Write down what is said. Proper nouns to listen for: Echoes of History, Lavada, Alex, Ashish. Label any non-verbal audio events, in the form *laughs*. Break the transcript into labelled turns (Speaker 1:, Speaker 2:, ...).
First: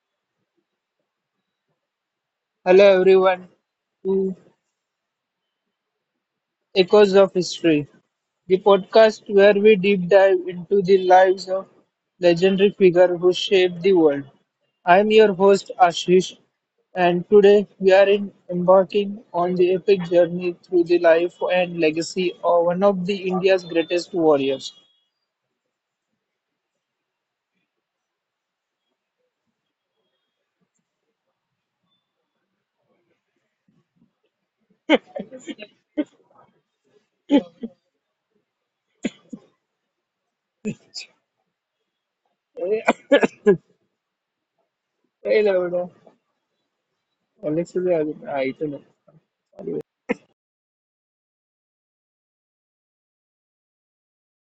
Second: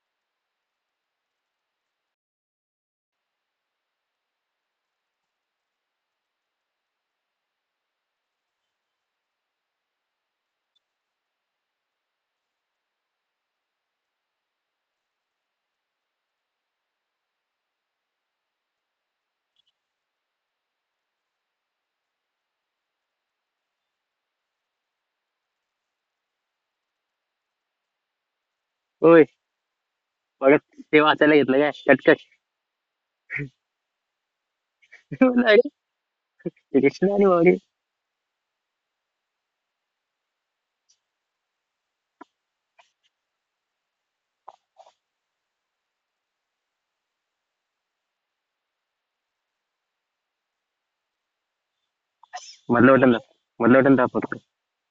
Speaker 1: Hello everyone to Echoes of History, the podcast where we deep dive into the lives of legendary figures who shaped the world. I am your host Ashish, and today we are in embarking on the epic journey through the life and legacy of one of the India's greatest warriors.
Speaker 2: होय. बघा, ते वाचायला घेतलं काय कटकट. म्हणलं अरे *laughs* कृष्ण आणि माऊली
Speaker 1: Hey, Lavada. Alex is here. He's
Speaker 2: मधलं वाटण दाख मधलं वाटण दाखवतो.